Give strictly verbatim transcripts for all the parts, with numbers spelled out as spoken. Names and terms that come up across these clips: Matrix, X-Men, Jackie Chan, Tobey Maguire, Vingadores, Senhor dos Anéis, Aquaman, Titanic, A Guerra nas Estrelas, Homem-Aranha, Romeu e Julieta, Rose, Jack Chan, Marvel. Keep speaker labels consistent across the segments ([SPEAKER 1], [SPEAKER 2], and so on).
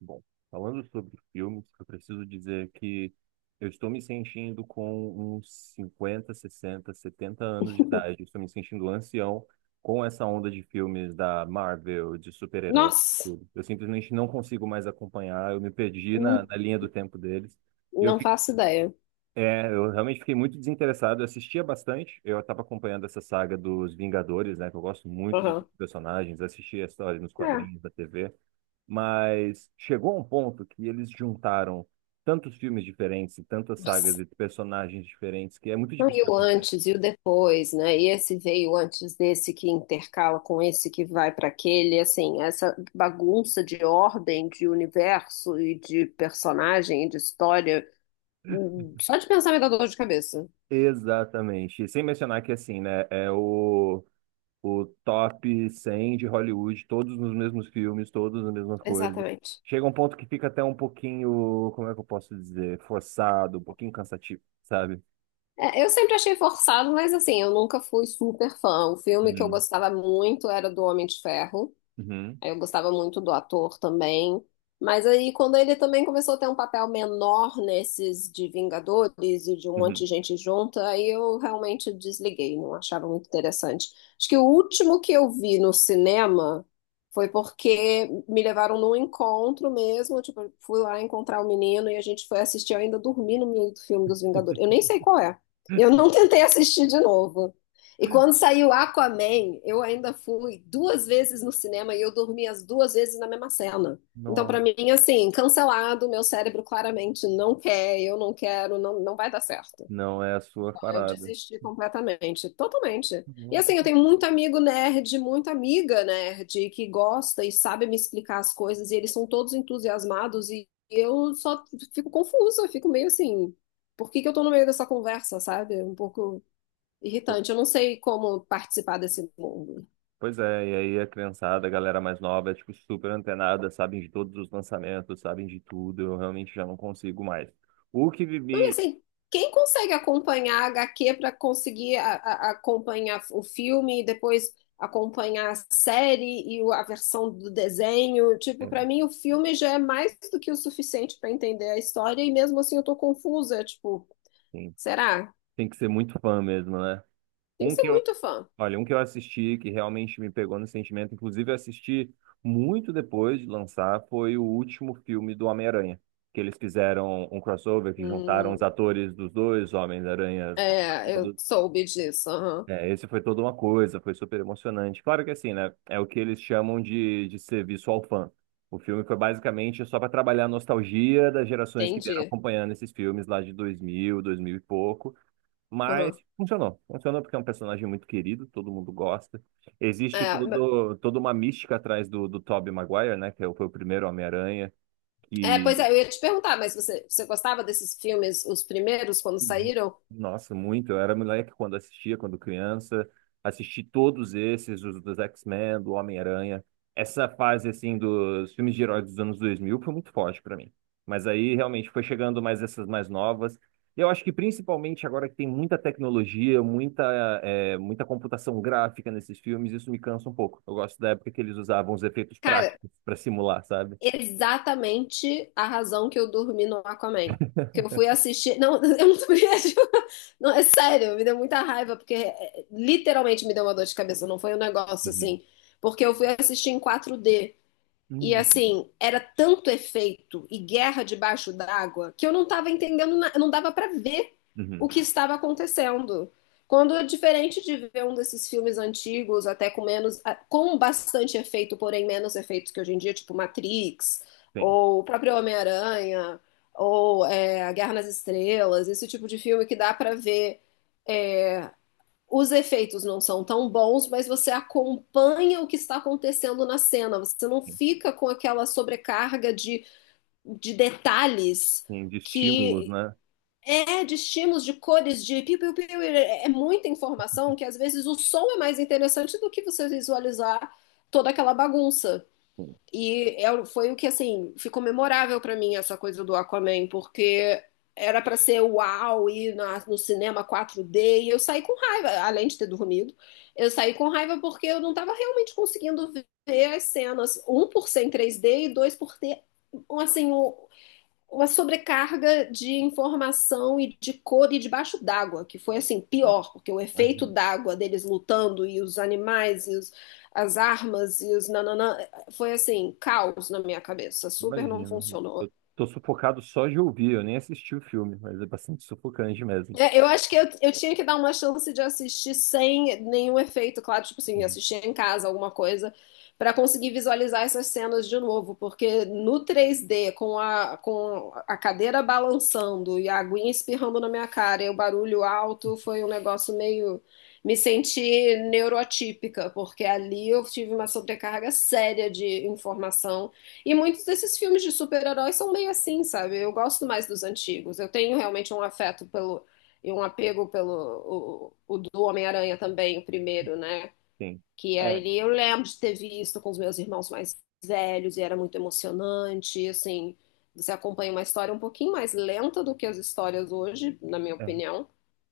[SPEAKER 1] Bom, falando sobre filmes, eu preciso dizer que eu estou me sentindo com uns cinquenta sessenta setenta anos de idade. Eu estou me sentindo ancião com essa onda de filmes da Marvel, de super-heróis e
[SPEAKER 2] Nossa,
[SPEAKER 1] tudo. Eu simplesmente não consigo mais acompanhar. Eu me perdi na,
[SPEAKER 2] hum,
[SPEAKER 1] na linha do tempo deles. E eu,
[SPEAKER 2] não
[SPEAKER 1] fi-
[SPEAKER 2] faço ideia.
[SPEAKER 1] é, eu realmente fiquei muito desinteressado. Eu assistia bastante. Eu estava acompanhando essa saga dos Vingadores, né? Que eu gosto muito de alguns
[SPEAKER 2] Aham.
[SPEAKER 1] personagens. Assistia a história nos
[SPEAKER 2] É.
[SPEAKER 1] quadrinhos da T V. Mas chegou a um ponto que eles juntaram tantos filmes diferentes, e tantas sagas
[SPEAKER 2] Nossa.
[SPEAKER 1] e personagens diferentes, que é muito
[SPEAKER 2] Não,
[SPEAKER 1] difícil
[SPEAKER 2] e
[SPEAKER 1] de
[SPEAKER 2] o
[SPEAKER 1] acompanhar.
[SPEAKER 2] antes e o depois, né? E esse veio antes desse que intercala com esse que vai para aquele, assim, essa bagunça de ordem, de universo e de personagem e de história, hum, só de pensar me dá dor de cabeça.
[SPEAKER 1] Exatamente. E sem mencionar que, assim, né, é o, o top cem de Hollywood, todos nos mesmos filmes, todos nas mesmas coisas.
[SPEAKER 2] Exatamente.
[SPEAKER 1] Chega um ponto que fica até um pouquinho, como é que eu posso dizer, forçado, um pouquinho cansativo, sabe?
[SPEAKER 2] É, eu sempre achei forçado, mas assim, eu nunca fui super fã. O filme que eu
[SPEAKER 1] Uhum,
[SPEAKER 2] gostava muito era do Homem de Ferro.
[SPEAKER 1] uhum,
[SPEAKER 2] Aí eu gostava muito do ator também. Mas aí, quando ele também começou a ter um papel menor nesses de Vingadores e de um monte
[SPEAKER 1] uhum.
[SPEAKER 2] de gente junta, aí eu realmente desliguei, não achava muito interessante. Acho que o último que eu vi no cinema foi porque me levaram num encontro mesmo, tipo, eu fui lá encontrar o menino e a gente foi assistir, eu ainda dormi no meio do filme dos Vingadores. Eu nem sei qual é. Eu não tentei assistir de novo. E quando saiu Aquaman, eu ainda fui duas vezes no cinema e eu dormi as duas vezes na mesma cena. Então,
[SPEAKER 1] Não,
[SPEAKER 2] pra mim, assim, cancelado, meu cérebro claramente não quer, eu não quero, não, não vai dar certo.
[SPEAKER 1] não é a sua
[SPEAKER 2] Eu
[SPEAKER 1] parada.
[SPEAKER 2] desisti completamente, totalmente. E
[SPEAKER 1] Não,
[SPEAKER 2] assim,
[SPEAKER 1] tudo
[SPEAKER 2] eu
[SPEAKER 1] bem.
[SPEAKER 2] tenho muito amigo nerd, muita amiga nerd que gosta e sabe me explicar as coisas, e eles são todos entusiasmados, e eu só fico confusa, fico meio assim, por que que eu tô no meio dessa conversa, sabe? Um pouco irritante. Eu não sei como participar desse mundo.
[SPEAKER 1] Pois é, e aí a criançada, a galera mais nova, é tipo super antenada, sabem de todos os lançamentos, sabem de tudo, eu realmente já não consigo mais. O que
[SPEAKER 2] Não, e
[SPEAKER 1] vivi,
[SPEAKER 2] assim, quem consegue acompanhar a H Q para conseguir a- a- acompanhar o filme e depois acompanhar a série e o- a versão do desenho? Tipo, para mim o filme já é mais do que o suficiente para entender a história e mesmo assim eu tô confusa, tipo,
[SPEAKER 1] assim,
[SPEAKER 2] será?
[SPEAKER 1] tem que ser muito fã mesmo, né?
[SPEAKER 2] Tem
[SPEAKER 1] Um
[SPEAKER 2] que ser
[SPEAKER 1] que eu,
[SPEAKER 2] muito fã.
[SPEAKER 1] olha, um que eu assisti que realmente me pegou no sentimento, inclusive eu assisti muito depois de lançar, foi o último filme do Homem-Aranha, que eles fizeram um crossover que juntaram os
[SPEAKER 2] Hum,
[SPEAKER 1] atores dos dois Homens-Aranhas
[SPEAKER 2] é, eu
[SPEAKER 1] passados.
[SPEAKER 2] soube disso, aham.
[SPEAKER 1] É, esse foi toda uma coisa, foi super emocionante. Claro que assim, né? É o que eles chamam de, de serviço ao fã. O filme foi basicamente só para trabalhar a nostalgia das gerações que vieram
[SPEAKER 2] Entendi.
[SPEAKER 1] acompanhando esses filmes lá de dois mil, dois mil e pouco. Mas
[SPEAKER 2] Aham.
[SPEAKER 1] funcionou. Funcionou porque é um personagem muito querido, todo mundo gosta. Existe
[SPEAKER 2] É,
[SPEAKER 1] todo, toda uma mística atrás do, do Tobey Maguire, né? Que é o- foi o primeiro Homem-Aranha.
[SPEAKER 2] É, pois é,
[SPEAKER 1] Que
[SPEAKER 2] eu ia te perguntar, mas você, você gostava desses filmes, os primeiros, quando
[SPEAKER 1] Uhum.
[SPEAKER 2] saíram?
[SPEAKER 1] Nossa, muito. Eu era moleque quando assistia, quando criança. Assisti todos esses, os dos X-Men, do Homem-Aranha. Essa fase, assim, dos filmes de heróis dos anos dois mil foi muito forte pra mim. Mas aí, realmente, foi chegando mais essas mais novas. E eu acho que, principalmente agora que tem muita tecnologia, muita, é, muita computação gráfica nesses filmes, isso me cansa um pouco. Eu gosto da época que eles usavam os efeitos
[SPEAKER 2] Cara,
[SPEAKER 1] práticos pra simular, sabe?
[SPEAKER 2] exatamente a razão que eu dormi no Aquaman. Que eu fui assistir. Não, eu não tô brincando. Não, é sério, me deu muita raiva, porque é, é, literalmente me deu uma dor de cabeça. Não foi um negócio
[SPEAKER 1] Uhum.
[SPEAKER 2] assim. Porque eu fui assistir em quatro D. E
[SPEAKER 1] Uhum.
[SPEAKER 2] assim, era tanto efeito e guerra debaixo d'água que eu não estava entendendo, na- não dava para ver o
[SPEAKER 1] Uhum.
[SPEAKER 2] que estava acontecendo. Quando, é diferente de ver um desses filmes antigos, até com menos, a- com bastante efeito, porém menos efeitos que hoje em dia, tipo Matrix,
[SPEAKER 1] Tem.
[SPEAKER 2] ou o próprio Homem-Aranha, ou é, A Guerra nas Estrelas, esse tipo de filme que dá para ver é, os efeitos não são tão bons, mas você acompanha o que está acontecendo na cena. Você não fica com aquela sobrecarga de, de detalhes
[SPEAKER 1] Tem de estímulos,
[SPEAKER 2] que
[SPEAKER 1] né?
[SPEAKER 2] é de estímulos, de cores, de piu, piu, piu, é muita informação que às vezes o som é mais interessante do que você visualizar toda aquela bagunça.
[SPEAKER 1] Sim.
[SPEAKER 2] E eu- foi o que, assim, ficou memorável pra mim essa coisa do Aquaman, porque era pra ser uau, ir na- no cinema quatro D, e eu saí com raiva, além de ter dormido. Eu saí com raiva porque eu não tava realmente conseguindo ver as cenas, um por ser em três D e dois por ter, assim, um, uma sobrecarga de informação e de cor e debaixo d'água, que foi assim, pior, porque o efeito
[SPEAKER 1] Imagina,
[SPEAKER 2] d'água deles lutando e os animais e os- as armas e os nananã, foi assim, caos na minha cabeça, super não
[SPEAKER 1] imagina.
[SPEAKER 2] funcionou.
[SPEAKER 1] Eu tô sufocado só de ouvir, eu nem assisti o filme, mas é bastante sufocante mesmo.
[SPEAKER 2] É, eu acho que eu, eu tinha que dar uma chance de assistir sem nenhum efeito, claro, tipo assim,
[SPEAKER 1] Uhum.
[SPEAKER 2] assistir em casa alguma coisa, pra conseguir visualizar essas cenas de novo, porque no três D, com a, com a cadeira balançando e a aguinha espirrando na minha cara e o barulho alto, foi um negócio meio. Me senti neurotípica, porque ali eu tive uma sobrecarga séria de informação. E muitos desses filmes de super-heróis são meio assim, sabe? Eu gosto mais dos antigos. Eu tenho realmente um afeto pelo e um apego pelo o, o do Homem-Aranha também, o primeiro, né?
[SPEAKER 1] Sim.
[SPEAKER 2] Que
[SPEAKER 1] É,
[SPEAKER 2] ali eu lembro de ter visto com os meus irmãos mais velhos e era muito emocionante, assim, você acompanha uma história um pouquinho mais lenta do que as histórias hoje, na minha
[SPEAKER 1] é,
[SPEAKER 2] opinião,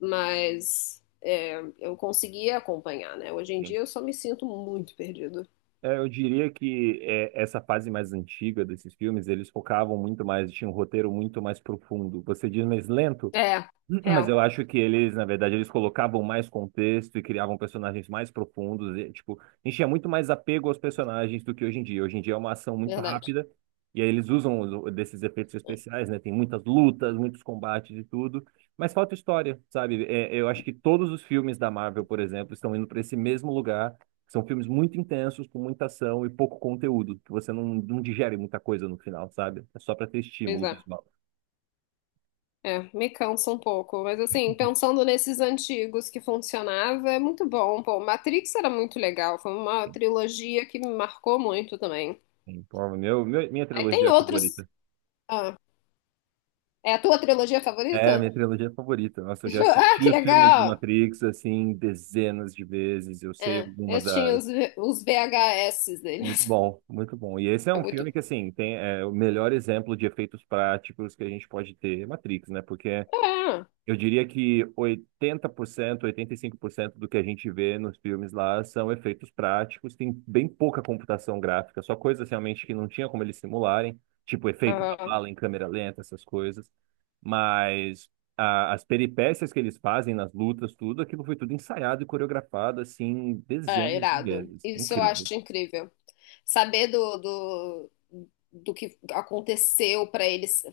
[SPEAKER 2] mas é, eu conseguia acompanhar, né? Hoje em
[SPEAKER 1] sim.
[SPEAKER 2] dia eu só me sinto muito perdido.
[SPEAKER 1] É, eu diria que é, essa fase mais antiga desses filmes, eles focavam muito mais, tinha um roteiro muito mais profundo. Você diz mais lento?
[SPEAKER 2] É,
[SPEAKER 1] Mas
[SPEAKER 2] real,
[SPEAKER 1] eu acho que eles, na verdade, eles colocavam mais contexto e criavam personagens mais profundos. E, tipo, enchia muito mais apego aos personagens do que hoje em dia. Hoje em dia é uma ação muito
[SPEAKER 2] verdade.
[SPEAKER 1] rápida e aí eles usam os- desses efeitos especiais, né? Tem muitas lutas, muitos combates e tudo, mas falta história, sabe? É, eu acho que todos os filmes da Marvel, por exemplo, estão indo para esse mesmo lugar. São filmes muito intensos, com muita ação e pouco conteúdo, que você não, não digere muita coisa no final, sabe? É só para ter
[SPEAKER 2] Pois
[SPEAKER 1] estímulo
[SPEAKER 2] é.
[SPEAKER 1] visual.
[SPEAKER 2] É, me cansa um pouco, mas assim, pensando nesses antigos que funcionava, é muito bom. Pô, Matrix era muito legal, foi uma
[SPEAKER 1] Sim,
[SPEAKER 2] trilogia que me marcou muito também.
[SPEAKER 1] sim. Pô, Meu, meu- minha
[SPEAKER 2] Aí tem
[SPEAKER 1] trilogia
[SPEAKER 2] outros.
[SPEAKER 1] favorita.
[SPEAKER 2] Ah, é a tua trilogia
[SPEAKER 1] É, a
[SPEAKER 2] favorita?
[SPEAKER 1] minha trilogia favorita. Nossa, eu já
[SPEAKER 2] Jo- Ah,
[SPEAKER 1] assisti
[SPEAKER 2] que
[SPEAKER 1] os filmes do
[SPEAKER 2] legal!
[SPEAKER 1] Matrix, assim, dezenas de vezes. Eu sei
[SPEAKER 2] É, eu
[SPEAKER 1] algumas
[SPEAKER 2] tinha
[SPEAKER 1] das.
[SPEAKER 2] os, V- os V H S
[SPEAKER 1] Muito
[SPEAKER 2] deles.
[SPEAKER 1] bom, muito bom. E esse é
[SPEAKER 2] É
[SPEAKER 1] um
[SPEAKER 2] muito.
[SPEAKER 1] filme que, assim, tem é, o melhor exemplo de efeitos práticos que a gente pode ter, é Matrix, né? Porque
[SPEAKER 2] É,
[SPEAKER 1] eu diria que oitenta oitenta por cento, oitenta e cinco por cento do que a gente vê nos filmes lá são efeitos práticos, tem bem pouca computação gráfica, só coisas realmente que não tinha como eles simularem, tipo efeito da
[SPEAKER 2] ah,
[SPEAKER 1] bala em câmera lenta, essas coisas. Mas a- as peripécias que eles fazem nas lutas, tudo, aquilo foi tudo ensaiado e coreografado, assim,
[SPEAKER 2] é
[SPEAKER 1] dezenas de
[SPEAKER 2] irado.
[SPEAKER 1] vezes. É
[SPEAKER 2] Isso eu
[SPEAKER 1] incrível.
[SPEAKER 2] acho incrível. Saber do, do, do que aconteceu para eles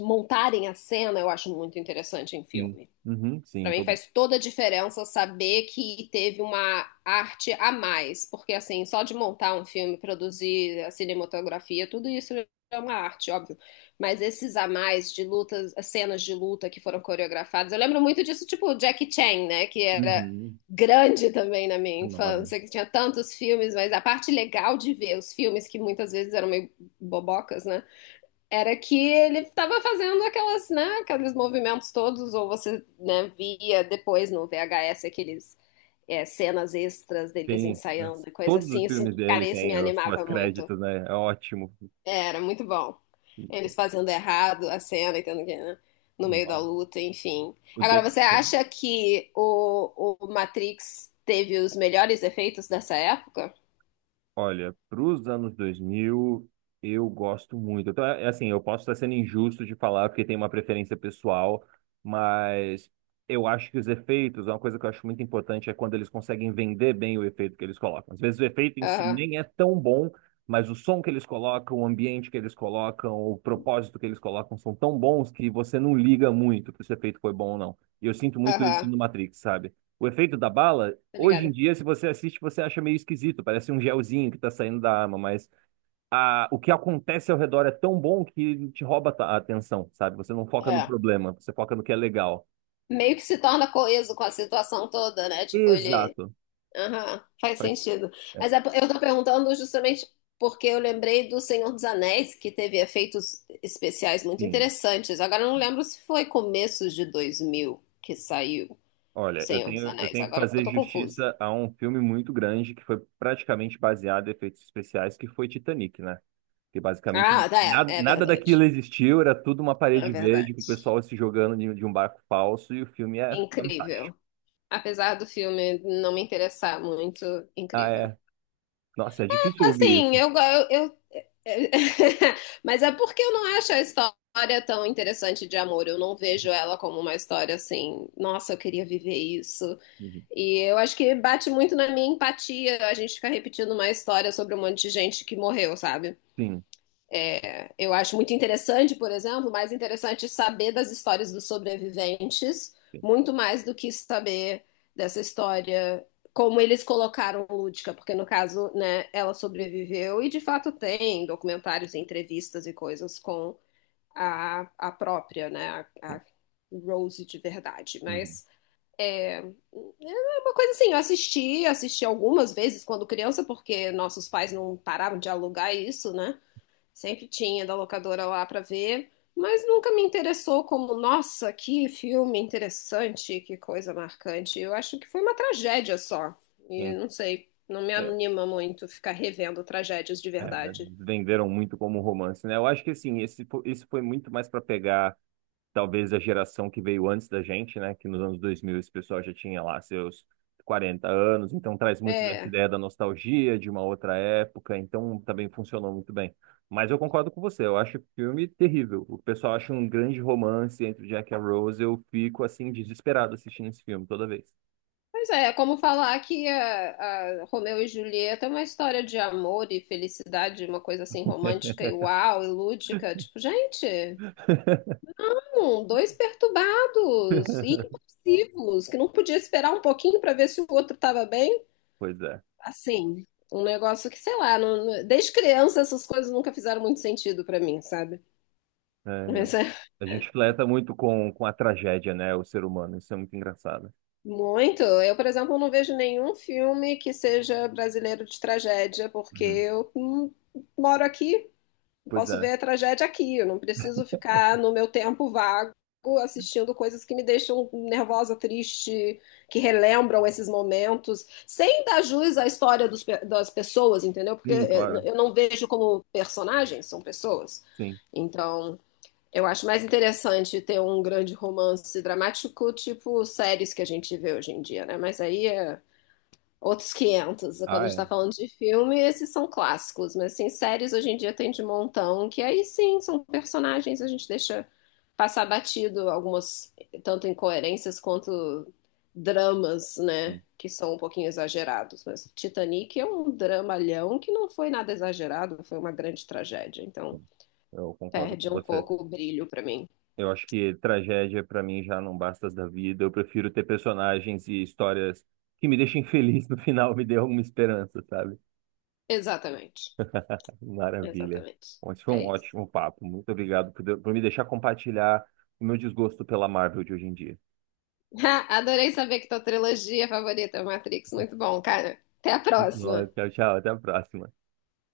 [SPEAKER 2] montarem a cena, eu acho muito interessante em
[SPEAKER 1] Sim.
[SPEAKER 2] filme.
[SPEAKER 1] Uhum,
[SPEAKER 2] Para
[SPEAKER 1] sim,
[SPEAKER 2] mim
[SPEAKER 1] todo.
[SPEAKER 2] faz toda a diferença saber que teve uma arte a mais, porque assim, só de montar um filme, produzir a cinematografia, tudo isso é uma arte, óbvio. Mas esses a mais de lutas, as cenas de luta que foram coreografadas, eu lembro muito disso, tipo Jackie Chan, né, que era
[SPEAKER 1] Uhum,
[SPEAKER 2] grande também na minha
[SPEAKER 1] enorme.
[SPEAKER 2] infância, que tinha tantos filmes, mas a parte legal de ver os filmes que muitas vezes eram meio bobocas, né? Era que ele estava fazendo aquelas, né, aqueles movimentos todos, ou você, né, via depois no V H S aqueles é, cenas extras deles
[SPEAKER 1] Tem, né?
[SPEAKER 2] ensaiando e coisa
[SPEAKER 1] Todos os
[SPEAKER 2] assim. Isso,
[SPEAKER 1] filmes
[SPEAKER 2] cara,
[SPEAKER 1] dele
[SPEAKER 2] isso me
[SPEAKER 1] têm os
[SPEAKER 2] animava muito.
[SPEAKER 1] pós-créditos, né? É ótimo.
[SPEAKER 2] É, era muito bom. Eles fazendo errado a cena e tendo que, né, no meio da
[SPEAKER 1] Nossa.
[SPEAKER 2] luta, enfim.
[SPEAKER 1] O
[SPEAKER 2] Agora,
[SPEAKER 1] Jack
[SPEAKER 2] você
[SPEAKER 1] Chan,
[SPEAKER 2] acha que o, o Matrix teve os melhores efeitos dessa época?
[SPEAKER 1] olha, para os anos dois mil, eu gosto muito. Então, é é assim, eu posso estar sendo injusto de falar porque tem uma preferência pessoal, mas eu acho que os efeitos, uma coisa que eu acho muito importante é quando eles conseguem vender bem o efeito que eles colocam. Às vezes o efeito em si
[SPEAKER 2] Aham,
[SPEAKER 1] nem é tão bom, mas o som que eles colocam, o ambiente que eles colocam, o propósito que eles colocam são tão bons que você não liga muito se o efeito foi bom ou não. E eu sinto muito isso
[SPEAKER 2] aham,
[SPEAKER 1] no Matrix, sabe? O efeito da bala.
[SPEAKER 2] tá
[SPEAKER 1] Hoje em
[SPEAKER 2] ligado?
[SPEAKER 1] dia, se você assiste, você acha meio esquisito, parece um gelzinho que tá saindo da arma, mas a, o que acontece ao redor é tão bom que te rouba a atenção, sabe? Você não foca no
[SPEAKER 2] É
[SPEAKER 1] problema, você foca no que é legal.
[SPEAKER 2] meio que se torna coeso com a situação toda, né? Tipo, ele.
[SPEAKER 1] Exato.
[SPEAKER 2] Aham, faz
[SPEAKER 1] Faz,
[SPEAKER 2] sentido.
[SPEAKER 1] é,
[SPEAKER 2] Mas é po- eu tô perguntando justamente porque eu lembrei do Senhor dos Anéis, que teve efeitos especiais muito
[SPEAKER 1] sim,
[SPEAKER 2] interessantes. Agora eu não
[SPEAKER 1] sim.
[SPEAKER 2] lembro se foi começos de dois mil que saiu o
[SPEAKER 1] Olha, eu
[SPEAKER 2] Senhor dos
[SPEAKER 1] tenho, eu
[SPEAKER 2] Anéis.
[SPEAKER 1] tenho que
[SPEAKER 2] Agora eu
[SPEAKER 1] fazer
[SPEAKER 2] tô confusa.
[SPEAKER 1] justiça a um filme muito grande que foi praticamente baseado em efeitos especiais, que foi Titanic, né? Que basicamente
[SPEAKER 2] Ah, tá,
[SPEAKER 1] nada,
[SPEAKER 2] é, é
[SPEAKER 1] nada daquilo
[SPEAKER 2] verdade.
[SPEAKER 1] existiu, era tudo uma
[SPEAKER 2] É
[SPEAKER 1] parede verde com o
[SPEAKER 2] verdade.
[SPEAKER 1] pessoal se jogando de de um barco falso e o filme é fantástico.
[SPEAKER 2] Incrível. Apesar do filme não me interessar muito,
[SPEAKER 1] Ah,
[SPEAKER 2] incrível.
[SPEAKER 1] é. Nossa, é difícil ouvir
[SPEAKER 2] Assim,
[SPEAKER 1] isso.
[SPEAKER 2] eu, go- eu, eu Mas é porque eu não acho a história tão interessante de amor. Eu não vejo ela como uma história assim, nossa, eu queria viver isso.
[SPEAKER 1] Uhum.
[SPEAKER 2] E eu acho que bate muito na minha empatia a gente ficar repetindo uma história sobre um monte de gente que morreu, sabe?
[SPEAKER 1] Sim,
[SPEAKER 2] Eu acho muito interessante, por exemplo, mais interessante saber das histórias dos sobreviventes,
[SPEAKER 1] sim,
[SPEAKER 2] muito mais do que saber dessa história, como eles colocaram Lúdica, porque no caso, né, ela sobreviveu e de fato tem documentários, entrevistas e coisas com a, a própria, né, a,
[SPEAKER 1] sim.
[SPEAKER 2] a Rose de verdade,
[SPEAKER 1] Uhum,
[SPEAKER 2] mas é uma coisa assim, eu assisti, assisti algumas vezes quando criança, porque nossos pais não paravam de alugar isso, né? Sempre tinha da locadora lá para ver, mas nunca me interessou como, nossa, que filme interessante, que coisa marcante. Eu acho que foi uma tragédia só. E
[SPEAKER 1] sim.
[SPEAKER 2] não sei, não me
[SPEAKER 1] É,
[SPEAKER 2] anima muito ficar revendo tragédias de
[SPEAKER 1] é,
[SPEAKER 2] verdade.
[SPEAKER 1] venderam muito como romance, né? Eu acho que assim, esse, fo- isso foi muito mais para pegar, talvez, a geração que veio antes da gente, né? Que nos anos dois mil esse pessoal já tinha lá seus quarenta anos, então traz muito dessa
[SPEAKER 2] É,
[SPEAKER 1] ideia da nostalgia de uma outra época, então também funcionou muito bem. Mas eu concordo com você, eu acho o filme terrível. O pessoal acha um grande romance entre o Jack e a Rose, eu fico assim desesperado assistindo esse filme toda vez.
[SPEAKER 2] pois é, é como falar que a, a Romeu e Julieta é uma história de amor e felicidade, uma coisa assim romântica e uau, e lúdica. Tipo, gente. Um, dois perturbados e impulsivos, que não podia esperar um pouquinho para ver se o outro estava bem.
[SPEAKER 1] Pois é.
[SPEAKER 2] Assim, um negócio que, sei lá, não- não- desde criança essas coisas nunca fizeram muito sentido para mim, sabe?
[SPEAKER 1] É, eu-
[SPEAKER 2] Mas é
[SPEAKER 1] a gente fleta muito com, com a tragédia, né? O ser humano. Isso é muito engraçado.
[SPEAKER 2] muito. Eu, por exemplo, não vejo nenhum filme que seja brasileiro de tragédia, porque
[SPEAKER 1] Uhum.
[SPEAKER 2] eu hum, moro aqui. Eu
[SPEAKER 1] Pois
[SPEAKER 2] posso
[SPEAKER 1] é.
[SPEAKER 2] ver a tragédia aqui, eu não preciso ficar no meu tempo vago assistindo coisas que me deixam nervosa, triste, que relembram esses momentos, sem dar jus à história dos pe- das pessoas, entendeu? Porque
[SPEAKER 1] Sim,
[SPEAKER 2] eh,
[SPEAKER 1] claro.
[SPEAKER 2] eu não vejo como personagens, são pessoas.
[SPEAKER 1] Sim.
[SPEAKER 2] Então, eu acho mais interessante ter um grande romance dramático, tipo séries que a gente vê hoje em dia, né? Mas aí é outros quinhentos. Quando a
[SPEAKER 1] Ah,
[SPEAKER 2] gente tá
[SPEAKER 1] é.
[SPEAKER 2] falando de filme, esses são clássicos. Mas, assim, séries hoje em dia tem de montão, que aí sim, são personagens, a gente deixa passar batido algumas, tanto incoerências quanto dramas, né?
[SPEAKER 1] Sim,
[SPEAKER 2] Que são um pouquinho exagerados. Mas Titanic é um dramalhão que não foi nada exagerado, foi uma grande tragédia. Então,
[SPEAKER 1] sim. Eu concordo
[SPEAKER 2] perde
[SPEAKER 1] com
[SPEAKER 2] um
[SPEAKER 1] você.
[SPEAKER 2] pouco o brilho pra mim.
[SPEAKER 1] Eu acho que tragédia, pra mim, já não basta da vida. Eu prefiro ter personagens e histórias que me deixem feliz no final, me dê alguma esperança, sabe?
[SPEAKER 2] Exatamente.
[SPEAKER 1] Maravilha.
[SPEAKER 2] Exatamente.
[SPEAKER 1] Bom, esse foi
[SPEAKER 2] É
[SPEAKER 1] um
[SPEAKER 2] isso.
[SPEAKER 1] ótimo papo. Muito obrigado por, de- por me deixar compartilhar o meu desgosto pela Marvel de hoje em dia.
[SPEAKER 2] Adorei saber que tua trilogia favorita é o Matrix. Muito bom, cara. Até a
[SPEAKER 1] Muito bom.
[SPEAKER 2] próxima.
[SPEAKER 1] Tchau, tchau. Até a próxima.